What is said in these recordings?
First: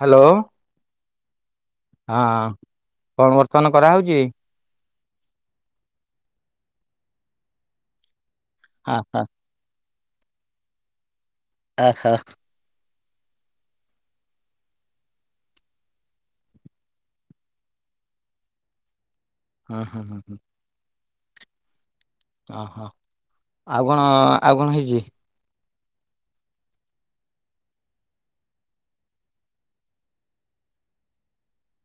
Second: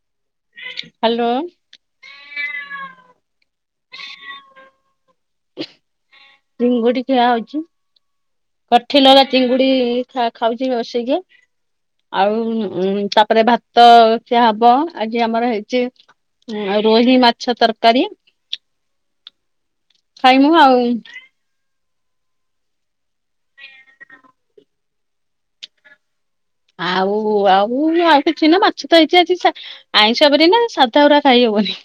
Hello. Hello. ହଁ କଣ ବର୍ତ୍ତମାନ କରାହଉଛି? ଚିଙ୍ଗୁଡି ଖିଆ ହଉଛି। ହଁ ପଠେଇଲ ବା ହଁ ଚିଙ୍ଗୁଡି ଖା ଖାଉଛି ବସିକି। ଓହୋ ଆଉ ଉଁ ତାପରେ ଭାତ ତ ଖିଆ ହବ ଆଜି ଆମର ହେଇଛି ରୋହି ମାଛ ତରକାରୀ ହଁ ହଁ ହଁ ହଁ ହଉ ଓହୋ ଆଉ କଣ ଆଉ କଣ ହେଇଛି? ଆଉ ଆଉ ଆଉ କିଛି ନୁହଁ ମାଛ ତ ହେଇଛି ଆଜି ଆଇଁଷ ବାରି ନା ସାଧା ଗୁରା ଖାଇ ହବନି।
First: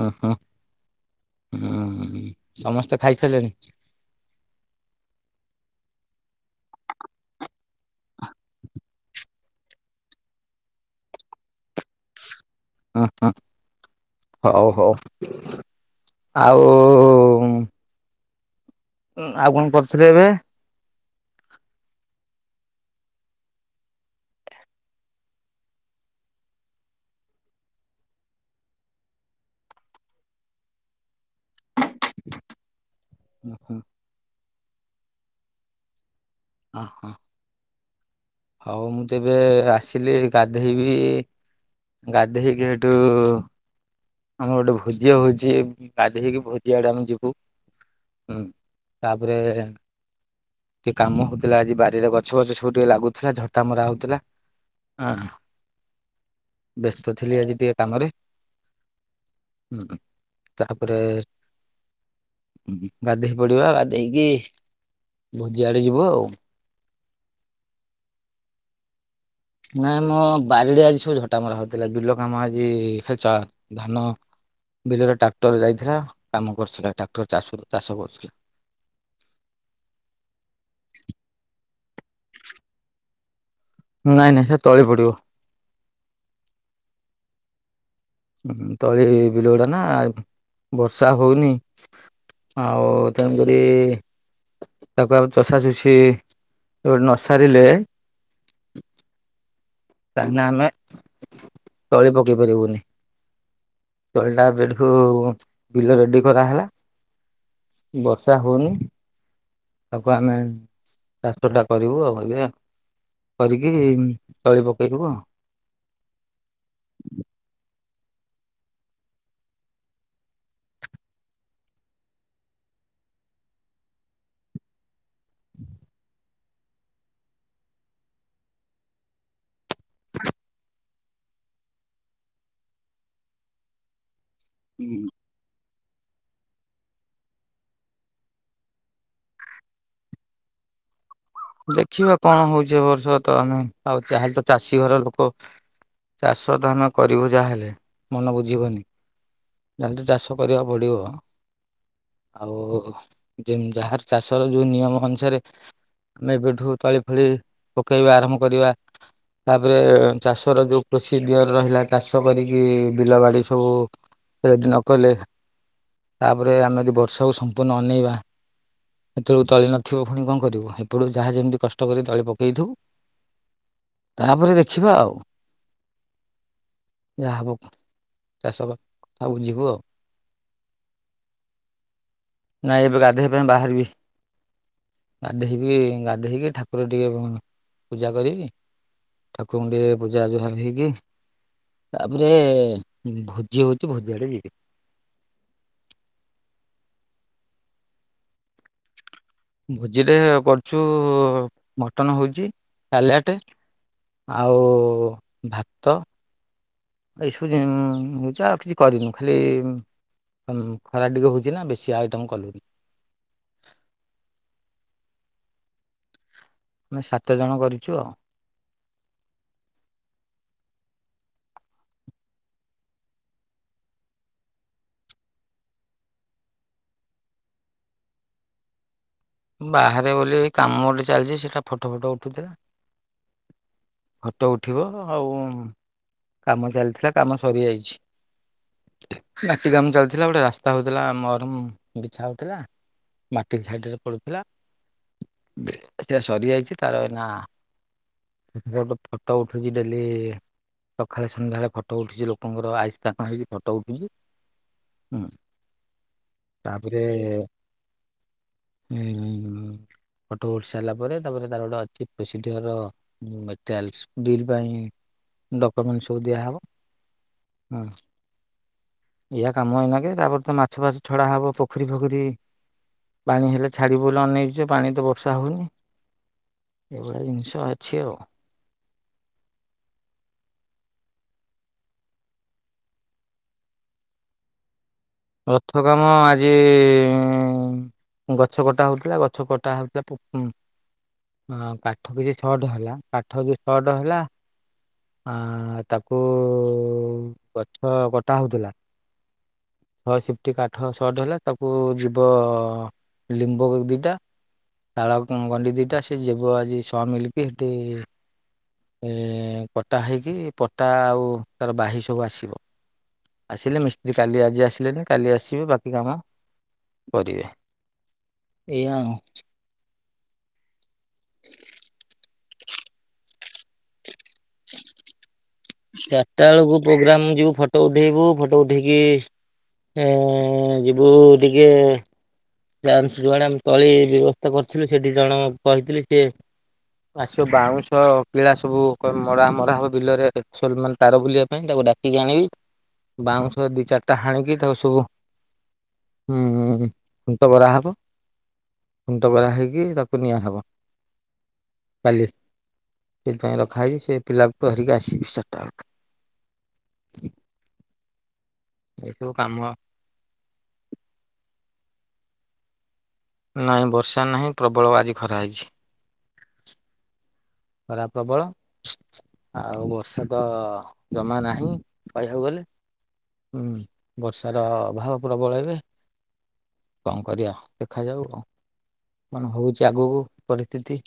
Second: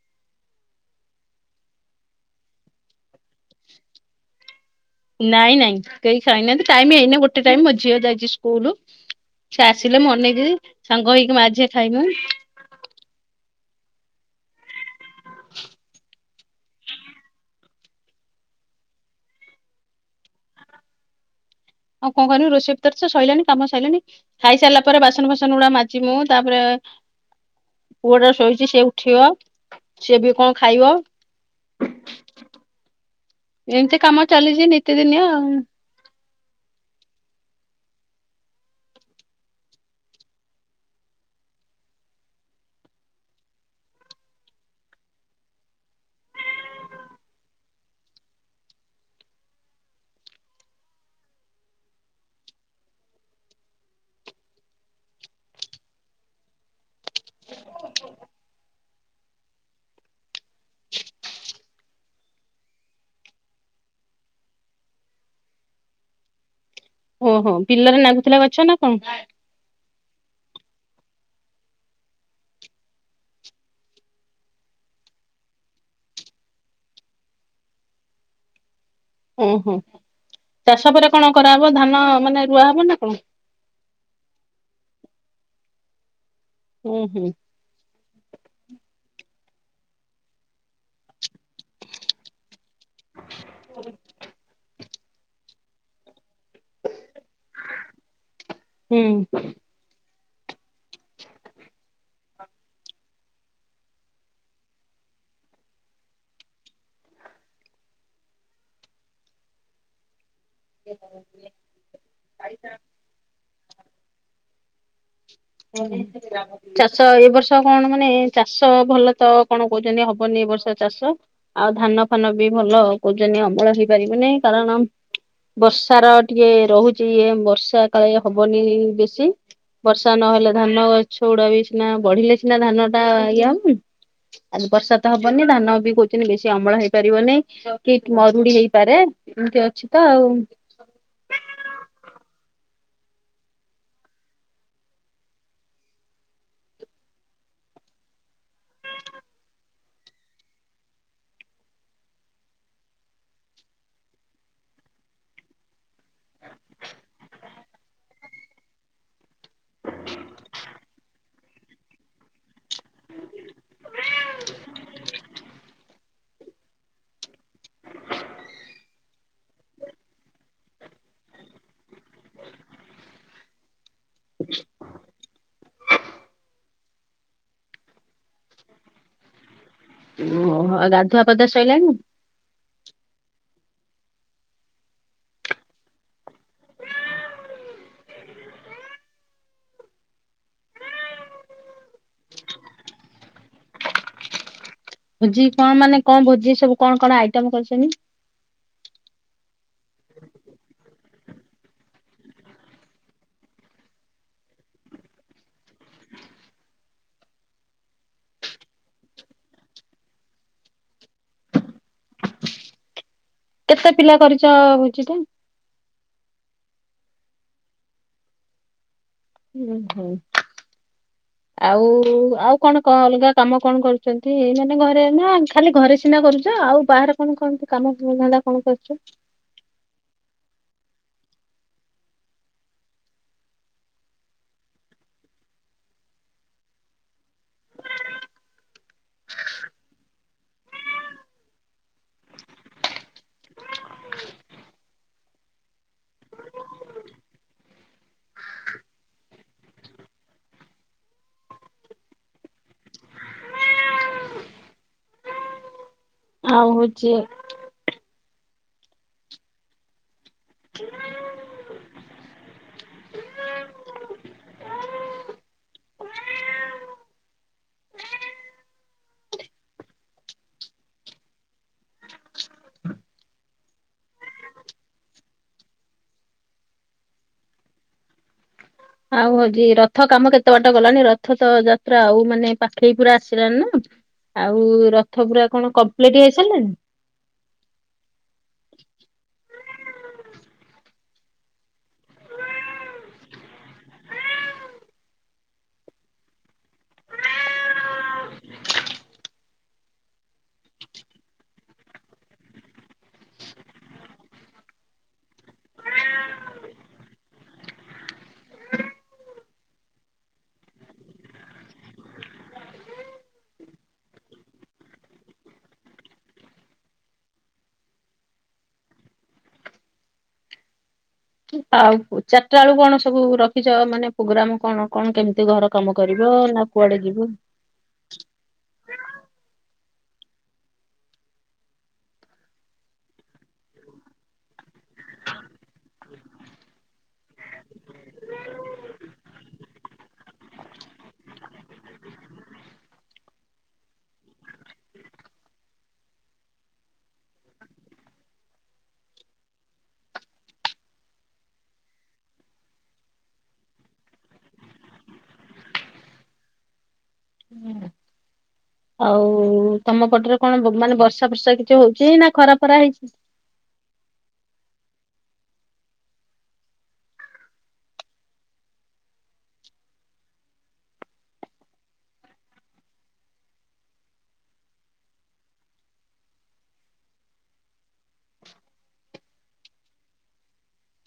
ହଁ ହଁ ହଁ। ସମସ୍ତେ ଖାଇସାରିଲେଣି? ନାଇଁ ନାଇଁ କେହି ଖାଇନାହାନ୍ତି ଟାଇମ ହେଇନି ଗୋଟେ ଟାଇମ ମୋ ଝିଅ ଯାଇଛି ସ୍କୁଲୁ। ସେ ଆସିଲେ ମୁ ଅନେଇଥିବି ସାଙ୍ଗ ହେଇକି ମା ଝିଅ ଖାଇମୁ। ହଁ ହଁ। ହଉ ହଉ। ଆଉ ଆଉ କଣ କରୁଥିଲେ ଏବେ? ଆଉ କଣ କରିମି ରଷେଇ କରିଚି ସରିଲାଣି କାମ ସରିଲାଣି। ଖାଇ ସାରିଲା ପରେ ବାସନ ଫାସନ ଗୁଡା ମଜିବି ମୁ। ତାପରେ ପୁଅଟା ଶୋଇଛି ସେ ଉଠିବ। ସିଏ ବି କଣ ଖାଇବ? [unintelligible] ଏମିତି କାମ ଚାଲିଛି ନିତିଦିନିଆ ଆଉ। ଓହୋ। ହଉ ମୁଁତ ଏବେ ଆସିଲି ଗାଧେଇବି। ଗାଧେଇକି ଏଠୁ ଆମର ଗୋଟେ ଭୋଜି ହଉଛି। ଗାଧେଇକି ଭୋଜି ଆଡେ ଆମେ ଯିବୁ। ହୁଁ ତାପରେ ଟିକେ କାମ ହଉଥିଲା ଆଜି ବାରିରେ ଗଛ ବଛ ସବୁ ଟିକେ ଲାଗୁଥିଲା ଝଟା ମରା ହଉଥିଲା। ଅହ ବ୍ୟସ୍ତ ଥିଲି ଆଜି ଟିକେ କାମରେ। ହୁଁ ତାପରେ ଗାଧେଇ ପଡିବା। ଗାଧେଇକି ଭୋଜିଆଡେ ଯିବୁ ଆଉ। ଓହୋ ବିଲରେ ନାଗୁଥିଲା ଗଛ ନା କଣ? ନାଇଁ ମୋ ବାରିରେ ଆଜି ସବୁ ଝଟାମରା ହଉଥିଲା। ବିଲ କାମ ଆଜି [unintelligible] ଧାନ। ବିଲରେ ଟ୍ରାକ୍ଟର ଯାଇଥିଲା କାମ କରୁଥିଲା ଟ୍ରାକ୍ଟର ଚାଷ ଚାଷ କରୁଥିଲା। ହୁଁ ହୁଁ ଚାଷ ପରେ କଣ କରାହବ? ଧାନ ମାନେ ରୁଆ ହବ ନା କଣ? ନାଇଁ ନାଇଁ ସେ ତଳି ପଡିବ। ହୁଁ ହୁଁ। ହଁ ତଳି ବିଲ ଗୁଡା ନା। ବର୍ଷା ହଉନି। ଆଉ ତେଣୁକରି। [inaudible] ତାକୁ ଆଉ ଚଷା ଚୁଷି ଗୋଟେ ନସାରିଲେ। ହୁଁ। ତାହିନା ଆମେ ତଳି ପକେଇ ପାରିବୁନି। ତଳଟା ଏବେଠୁ ବିଲ ରେଡି କରାହେଲା। ବର୍ଷା ହଉନି ତାକୁ ଆମେ। ଚାଷଟା କରିବୁ ଆଉ ଏବେ କରିକି ତଳି ପକେଇବୁ ଆଉ। ଚାଷ ଏ ବର୍ଷ ବଷ କଣ ମାନେ ଚାଷ ଭଲ ତ କଣ କହୁଛନ୍ତି ହବନି ଏ ବର୍ଷ ଚାଷ? ଆଉ ଧାନ ଫାନ ବି ଭଲ କହୁଛନ୍ତି ଅମଳ ହେଇପାରିବନି କାରଣ। ବର୍ଷାର ଟିକେ ରହୁଛି ଇଏ ବର୍ଷା କାଳେ ହବନି ବେଶୀ। ବର୍ଷା ନହେଲେ ଧାନଗ ସଉଡ ବି ସିନା ବଢିଲେ ସିନା ଧାନ ଟା ଇା ହବନ ଆ ବର୍ଷା ତ ହବ। ହବନି ଧାନ ବି କହୁଛନ୍ତି ବେଶୀ ଅମଳ ହେଇପାରିବନି। କି ମରୁଡି ହେଇପାରେ। ଏମତି ଅଛି ତ ଆଉ। ଦେଖିବା କଣ ହଉଛି ଏ ବର୍ଷ ତ ଆଉ ଯାହାହେଲେ ତ ଚାଷୀ ଘର ଲୋକ। ଚାଷ ଧାନ କରିବୁ ଯାହାହେଲେ ମନ ବୁଝିବନି। ଯାହାହେଲେ ତ ଚାଷ କରିବାକୁ ପଡିବ। ଆଉ ଯାହାର ଚାଷ ର ଯୋଉ ନିୟମ ଅନୁସାରେ ଆମେବେଠୁ ତଳି ଫଳି ପକେଇବା ଆରମ୍ଭ କରିବା। ତାପରେ ଚାଷର ଯୋଉ ପ୍ରସିଡିଓର ରହିଲା ଚାଷ କରିକି ବିଲ ବାଡ଼ି ସବୁ ରେଡି ନକଲେ ତାପରେ ଆମେ ଯଦି ବର୍ଷାକୁ ସମ୍ପୂର୍ଣ୍ଣ ଅନେଇବା ସେତେବେଳ ତଳି ନଥିବ ପୁଣି କଣ କରିବ? ଏତୋଳୁ ଯାହା ଯେମିତି କଷ୍ଟ କରି ତଳି ପକେଇଦେଇଥିବୁ ତାପରେ ଦେଖିବା ଆଉ। ଯାହା ହେବ ଚାଷବା ସବୁ ଯିବୁ ଆଉ। ଓହୋ ଉ ଗାଧୁଆପଧୁଆ ଶଇଲାଣି? ନାଇଁ ଏବେ ଗାଧୋଇବା ପାଇଁ ବାହାରିବି ଗାଧୋଇବି। ତୁ ଏ ଗାଧେଇକି ଠାକୁର ଟିକେ ପୂଜା କରିବି। ଠାକୁରୁଙ୍କୁ ଟିକେ ପୂଜାଜୁହାର ହେଇକି ତାପରେ ଭୋଜି ହଉଚି ଭୋଜି ଆଡେ ଯିବି। ଭୋଜି କଣ ମାନେ କଣ ଭୋଜି ସବୁ କଣ କଣ ଆଇଟମ କରିଚନ୍ତି? ଭୋଜିରେ କରୁଚୁ ମଟନ ହଉଚି ସାଲାଡ ଆଉ ଭାତ। ଏଇସବୁିନ ହେଉଛ ଆଉ କିଛି କରିନୁ ଖାଲି ଖରା ଟିକେ ହଉଚି ନା ବେଶୀ ଆଉ ଏଇଟମ କଲୁନି। କେତେ ପିଲା କରିଚ ଭୋଜି ଟା। ଆମେ ସାତ ଜଣ କରିଚୁ ଆଉ। ହୁଁ ହୁଁ। ଆଉ ଆଉ କଣ ଅଲଗା କାମ କଣ କରୁଚନ୍ତି ମାନେ ଘରେ ନା ଖାଲି ଘରେ ସିନା କରୁଚ ଆଉ ବାହାରେ କଣ [unintelligible] କାମ ଧନ୍ଦା କଣ କରୁଚୁ? ବାହାରେ ବୋଲି କାମ ଗୋଟେ ଚାଲିଚି ସେଟା ଫଟୋ ଫଟ ଉଠୁଥିଲା। ଫଟୋ ଉଠିବ ଆଉ କାମ ଚାଲିଥିଲା କାମ ସରିଯାଇଚି। ମାଟି କାମ ଚାଲିଥିଲା ଗୋଟେ ରାସ୍ତା ହଉଥିଲା ମରମ ବିଛା ହଉଥିଲା। ମାଟି [unintelligible] ହେଲା ସେ ସରିଯାଇଚି ତାର ଏନା ଗୋଟେ ଫଟୋ ଉଠୁଚି ଡେଲି ସକାଳେ ସନ୍ଧ୍ୟା ବେଳେ ଫଟୋ ଉଠୁଚି ଲୋକଙ୍କର ଆଇ ଷ୍କାନ ହେଇକି ଫଟୋ ଉଠୂଚି ହୁଁ। ଆଉ ତାପରେ ହଉଛି ଉଁ ମ୍ ଫଟୋ ଉଠି ସାରିଲା ପରେ ତାପରେ ତାର ଗୋଟେ ଅଛି ପେଶିଧର ମ୍ୟାଟେରିଆଲସ୍ ବିଲ୍ ପାଇଁ ଡକୁମେଣ୍ଟ ସବୁ ଦିଆହେବ। ହୁଁ। ଏଇଆ କାମ ଏଇନାକେ। ତାପରେ ତ ମାଛ ଫାଛ ଛଡା ହବ ପୋଖରୀ ଫୋଖରୀ ପାଣି ହେଲେ ଛାଡିବୁ ବୋଲି ଅନେଇଚୁ ଜେ ପାଣି ତ ବର୍ଷା ହଉନି। ଏଇଭଳିଆ ଜିନିଷ ଅଛି ଆଉ। ଆଉ ହଉଚି ରଥ କାମ କେତେ ବାଟ ଗଲାଣି ରଥ ତ ଯାତ୍ରା ଆଉ ମାନେ ପାଖେଇ ପୁରା ଆସିଲାନି ନା। ଆଉ ର ରଥ କାମ ଆଜି ଗଛ କଟା ହଉଥିଲା ଗଛ କଟା ହଉଥିଲା ପୁ ହଁ କାଠ କିଛି ସର୍ଟ ହେଲା କାଠ ଯେ ସର୍ଟ ହେଲା ଆଁ ଆଁ ତାକୁ ଉ ଉ ଉ ଗଛ କଟା ହଉଥୁଲା ଛଅ ସିଫଟି କାଠ ସଟ ହେଲା ତାକୁ ଉ ଉ ଯିବ ଅ ଅ ଅ ଲିମ୍ବ ଗଛ ଦିଟା ତାଳ ଗୁଁ ଗଣ୍ଡି ଦିଟା ସେ ଯିବ ଆଜି ସ ମିଲକି ହେଠି ଏ ଏ ଏଁ ଏଁ କଟା ହେଇକି ପଟା ଆଉ ତାର ବାହି ସବୁ ଆସିବ। ଆସିଲେ ମିସ୍ତ୍ରୀ କାଲି ଆଜି ଆସିଲେନି କାଲି ଆସିବେ ବାକି କାମ କରିବେ। ଏଇଆ ଆଉଁ। ଆଉ ଚାରଟା ବେଳକୁ କଣ ସବୁ ରଖିଚ ମାନେ ପୋଗ୍ରାମ କଣ କଣ କେମତି ଘର କାମ ଚାରଟା କରିବ ନା ବେଳକୁ କୁଆଡେ ଯିବ ପୋଗ୍ରାମ ଯିବୁ ଫଟ ଟୋ ଉଠେଇବୁ ଫଟୋ ଉଠେଇକି ଏଁ ଏଁ ଏଁ ଯିବୁ ଟିକିଏ ତାର ସେ ଯୁଆଡ଼େ ଆମେ ତଳି ବ୍ୟବସ୍ଥା କରଥିଲୁ ସେ ଦି ଜଣ କହିଥିଲି ସିଏ ଆସିବ ବାଉଁଶ କିଳା ସବୁ କ ମରା ମରା ହବ ବିଲରେ ସୋଲ ମାନ ତାର ବୁଲିବା ପାଇଁ ତାକୁ ଡ଼ାକିକି ଆଣିବି ବାଉଁଶ ଦି ଚାରଟା ହାଣିକି ତାକୁ ସବୁ ହୁଁ ଖୁଣ୍ଟ ବରା ହବ ଖୁଣ୍ଟ ବରା ହେଇକି ତାକୁ ନିଆହବ। କାଲି ସେଇଥିପାଇଁ ରଖାହେଇଚି ସେ ପିଲାକୁ ଧରିକି ଆସିବି ଚାରଟା ବେଳକୁ। ହୁଁ ଏଇ ଆଉ ସବୁ କାମ ତମ ପଟରେ କଣ ବ ମାନେ ବର୍ଷା ଫର୍ଷା କିଛି ହଉଚି ନା ଖରା ଫରା ହେଇଛି? ନାଇଁ ବର୍ଷା ନାହିଁ ପ୍ରବଳ ଆଜି ଖରା ହେଇଛି। ଖରା ପ୍ରବଳ ଆଉ ବର୍ଷା ତ ଜମା ନାହିଁ କହିବାକୁ ଗଲେ। ହୁଁ ବର୍ଷାର ଅଭାବ ପ୍ରବଳ ଏବେ। କଣ କରିବା ଦେଖାଯାଉ ଆଉ। କଣ ହଉଚି ଆଗକୁ ପରିସ୍ଥିତି।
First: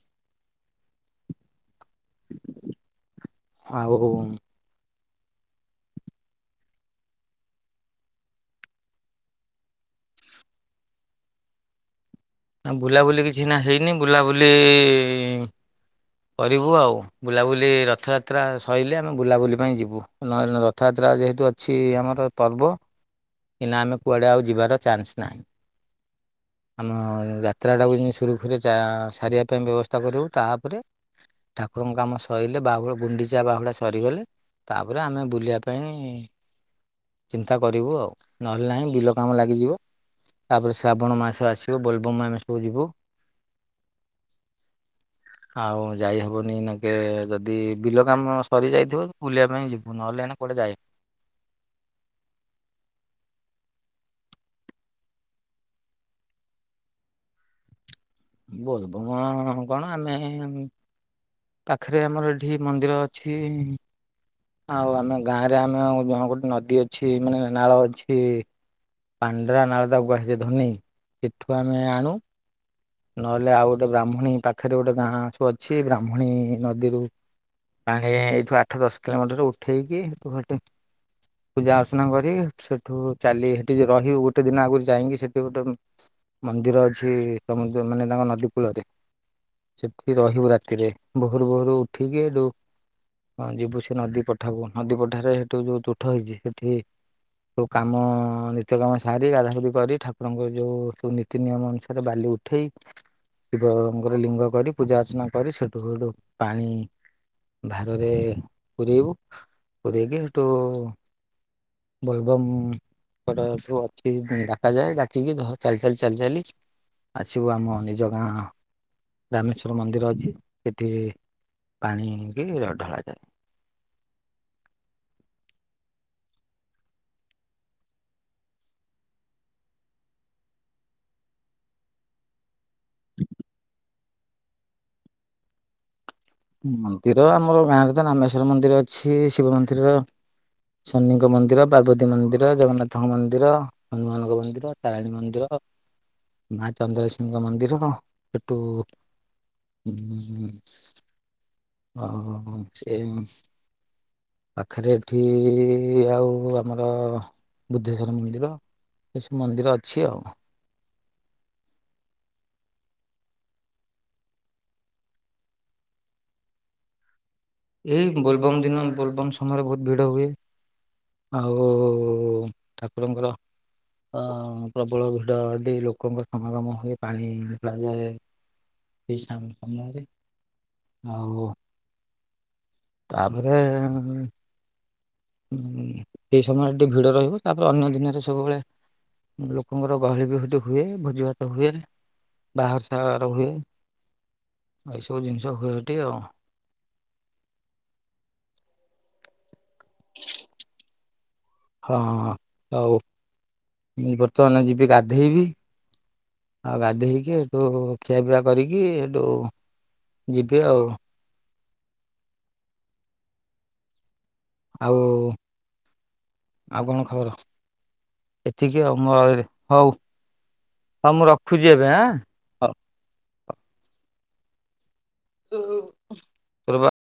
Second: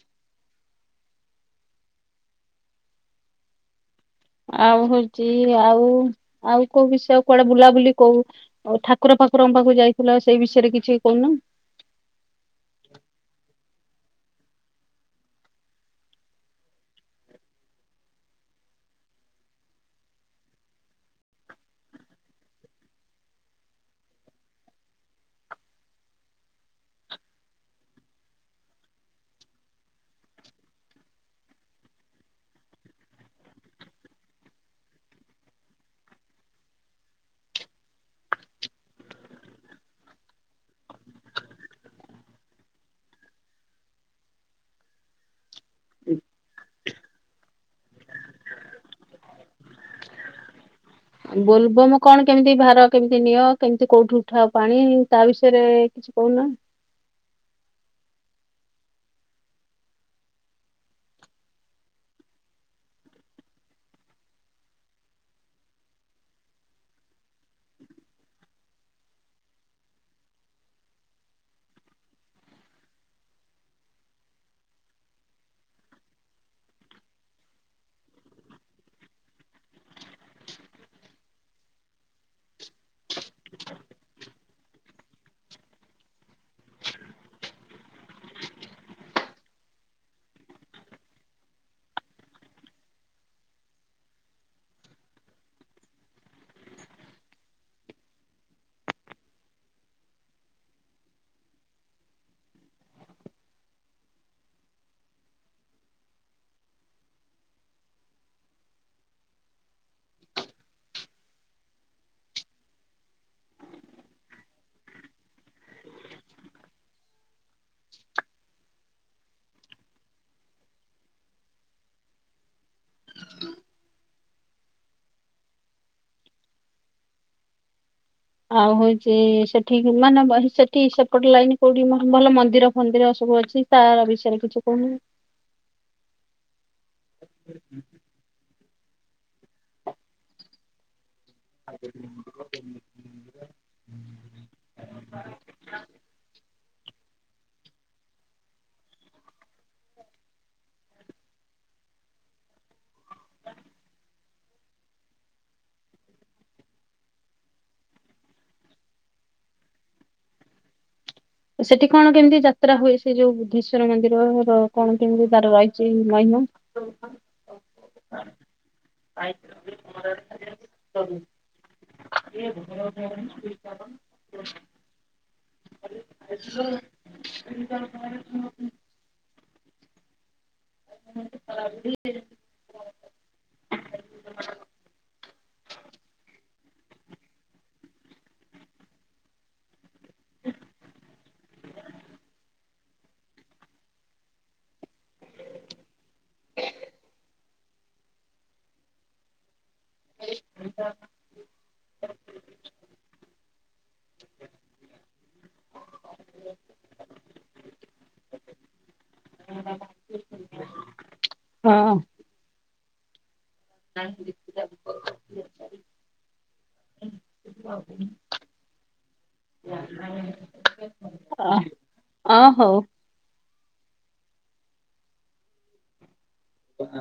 ଆଉ ଉ ଉଁ ଆଉ ହଉଚି ଆଉ ଆଉ କୋଉ ବିଷୟ କୁଆଡ଼େ ବୁଲାବୁଲି କହୁ ଓ ଠାକୁର ଫାକୁରଙ୍କ ପାଖକୁ ଯାଇଥିଲ ସେଇ ବିଷୟରେ କିଛି କହୁନ? ନା ବୁଲାବୁଲି କିଛି ଏଇନା ହେଇନି ବୁଲାବୁଲି ଇ ଇ ଇ ଇଁ କରିବୁ ଆଉ। ବୁଲାବୁଲି ରଥଯାତ୍ରା ସଇଲେ ଆମେ ବୁଲାବୁଲି ପାଇଁ ଯିବୁ ନହେଲେ ରଥଯାତ୍ରା ଯେହେତୁ ଅଛି ଆମର ପର୍ବ ଏଇନା ଆମେ କୁଆଡ଼େ ଆଉ ଯିବାର ଚାନ୍ସ ନାହିଁ। ଆମ ଯାତ୍ରାଟାକୁ ଯିନ୍ତି ସୁରୁଖୁରୁରେ ଚା ଆଁ ସାରିବା ପାଇଁ ବ୍ୟବସ୍ଥା କରିବୁ ତାପରେ ଠାକୁରଙ୍କ କାମ ସଇଲେ ବାହୁଳୁ ଗୁଣ୍ଡିଚା ବାହୁଡ଼ା ସରିଗଲେ ତାପରେ ଆମେ ବୁଲିବା ପାଇଁ ଚିନ୍ତା କରିବୁ ଆଉ। ନହେଲେ ନାଇଁ ବିଲ କାମ ଲାଗିଯିବ ତାପରେ ଶ୍ରାବଣ ମାସ ଆସିବ ବୋଲବମ୍ ଆମେ ସବୁ ଯିବୁ। ଆଉ ଯାଇହବନି ଏଇନାକେ ଯଦି ବିଲ କାମ ସରିଯାଇଥିବ ବୁଲିବା ପାଇଁ ଯିବୁ ନହେଲେ ଏଇନା କୁଆଡ଼େ ଯାଏ। ବୋଲବମ୍ କଣ କେମିତି ଭାର କେମିତି ନିଅ କେମିତି କୋଉଠୁ ଉଠାଅ ପାଣି ତା ବିଷୟରେ କିଛି କହୁନ? ବୋଲବମ ଅ ଅ କଣ ଆମେ ଏ ଏ ଆମ୍ ପାଖେରେ ଆମର ଏଠି ମନ୍ଦିର ଅଛି ଇଁ ଇଁ। ଆଉ ଆମ ଗାଁ ରେ ଆମ ଜଣ ଗୋଟ ନଦୀ ଅଛି ମାନେ ନାଳ ଅଛି। ପାଣ୍ଡ୍ରା ନାଳ ତାକୁ କୁୁହାଯାଏ ଧନେଇ ସେଠୁ ଆମେ ଆଣୁ। ନହେଲେ ଆଉ ଗୋଟେ ବ୍ରାହ୍ମଣୀ ପାଖେରେ ଗୋଟେ ଗାଁ ସବୁ ଅଛି ବ୍ରାହ୍ମଣୀ ନଦୀରୁ ପାଣି ଏଇଠୁ ଆଠ ଦଶ କିଲୋମିଟର୍ ଉଠେଇକି ହେଟୁ ହେଟି ପୂଜା ଅର୍ଚ୍ଚନା କରି ସେଠୁ ଚାଲି ସେଠି ରହିବୁ ଗୋଟେ ଦିନ ଆଗରୁ ଯାଇକି ସେଠି ଗୋଟେ ମନ୍ଦିର ଅଛି ସମୁଦ୍ର ମାନେ ତାଙ୍କ ନଦୀ କୂଳରେ ସେଠି ରହିବୁ ରାତିରେ ଭୋହରୁ ଭୋହରୁ ଉଠିକି ଏଠୁ ହଁ ଯିବୁ ସେନଦୀ ପଠାବୁ ନଦୀ ପଠାରେ ସେଠୁ ଯୋଉ ତୁଠ ହେଇଚି ସେଠି ସବୁ କାମ ନିତ୍ୟ କାମ ସାରି ଗାଧା ଗୁଧି କରି ଠାକୁରଙ୍କ ଯୋଉ ସବୁ ନୀତି ନିୟମ ଅନୁସାରେ ବାଲି ଉ ଉଠେଇ ଶିବଙ୍କର ଲିଙ୍ଗ କରି ପୂଜା ଅର୍ଚ୍ଚନା କରି ସେଠୁ ସେଠୁ ପାଣି ଭାରରେ ପୂରେଇବୁ ପୂରେଇକି ସେଠୁ ବୋଲବମ୍ ଅଛି ଡାକା ଯାଏ ଡାକିକି ଚାଲି ଚାଲି ଚାଲି ଚାଲି ଆସିବୁ ଆମ ନିଜ ଗାଁ ରାମେଶ୍ୱର ମନ୍ଦିର ଅଛି ସେଠି ପାଣିିକି ଢଳାଯାଏ। ଆଉ ହଉଚି ସେଠି ମାନେ ସେଠି ସେପଟ ଲାଇନ୍ କୋଉଠି ଭଲ ମନ୍ଦିର ମନ୍ଦିର ସବୁ ଅଛି ତାର ବିଷୟରେ କିଛି କହୁନ? ମନ୍ଦିର ଆମର ଗାଁରେତ ରାମେଶ୍ଵର ମନ୍ଦିର ଅଛି ଶିବ ମନ୍ଦିର ଶନିଙ୍କ ମନ୍ଦି ମନ୍ଦିର ପାର୍ବତୀ ମନ୍ଦିର ଜଗନ୍ନାଥଙ୍କ ମନ୍ଦିର ହନୁମାନଙ୍କ ମନ୍ଦିର ତାରିଣୀ ମନ୍ଦିର। ମା ଚନ୍ଦ୍ରଲକ୍ଷ୍ମୀଙ୍କ ମନ୍ଦିର ସେଠୁ ଉ [unintelligible] ପାଖରେ ଏଠି ଆଉ ଆମର ବୁଦ୍ଧେଶ୍ଵର ମନ୍ଦିର। ଏସବୁ ମନ୍ଦିର ଅଛି ଆଉ। ସେଠି କଣ କେମିତି ଯାତ୍ରା ହୁଏ ସେଇ ଯୋଉ ବୁଦ୍ଧେଶ୍ଵର ମନ୍ଦିରର କଣ କେମିତି ତାର ରହିଚି ମହିମା? ଏଇ ବୋଲବମ୍ ଦିନ ବୋଲବମ୍ ସମୟରେ ବହୁତ୍ ଭିଡ଼ ହୁଏ। ଆଉ ଠାକୁରଙ୍କର ଅ ପ୍ରବଳ ଭିଡ଼ି ହେଟି ଲୋକଙ୍କ ସମାଗମ ହୁଏ ପାଣି ଡ଼ଳାଯାଏ [unintelligible] ଆଉ [unintelligible] ତାପରେ ହୁଁ ସେଇ ସମୟରେ ଟିକେ ଭିଡ଼ ରହିବ ତାପରେ ଅନ୍ୟ ଦିନରେ ସବୁବେଳେ ଲୋକଙ୍କର ଗହଳିବି ସେଠି ହୁଏ ଭୋଜି ଭାତ ହୁଏ। ବାହାଘର ସାହାଘର ହୁଏ ଏଇସବୁ ଜିନିଷ ହୁଏ ହେଟି ଆଉ। [inaudible] ହଁ ଆଉ ମୁଁ ବର୍ତ୍ତମାନେ ଯିବି ଗାଧେଇବି ଆଉ ଗାଧେଇକି ଏଠୁ ଖିଆପିଆ କରିକି ଏଠୁ ଯିବି ଆଉ। ହଁ। [unintelligible] ଆଉ ଆଉ କଣ ଖବର? ଏତିକି ଆଉ ମୁ ହଉ ହଉ ମୁଁ ରଖୁଚି ଏବେ ଆଁ। ଅଁ ହଉ। ତୋରବା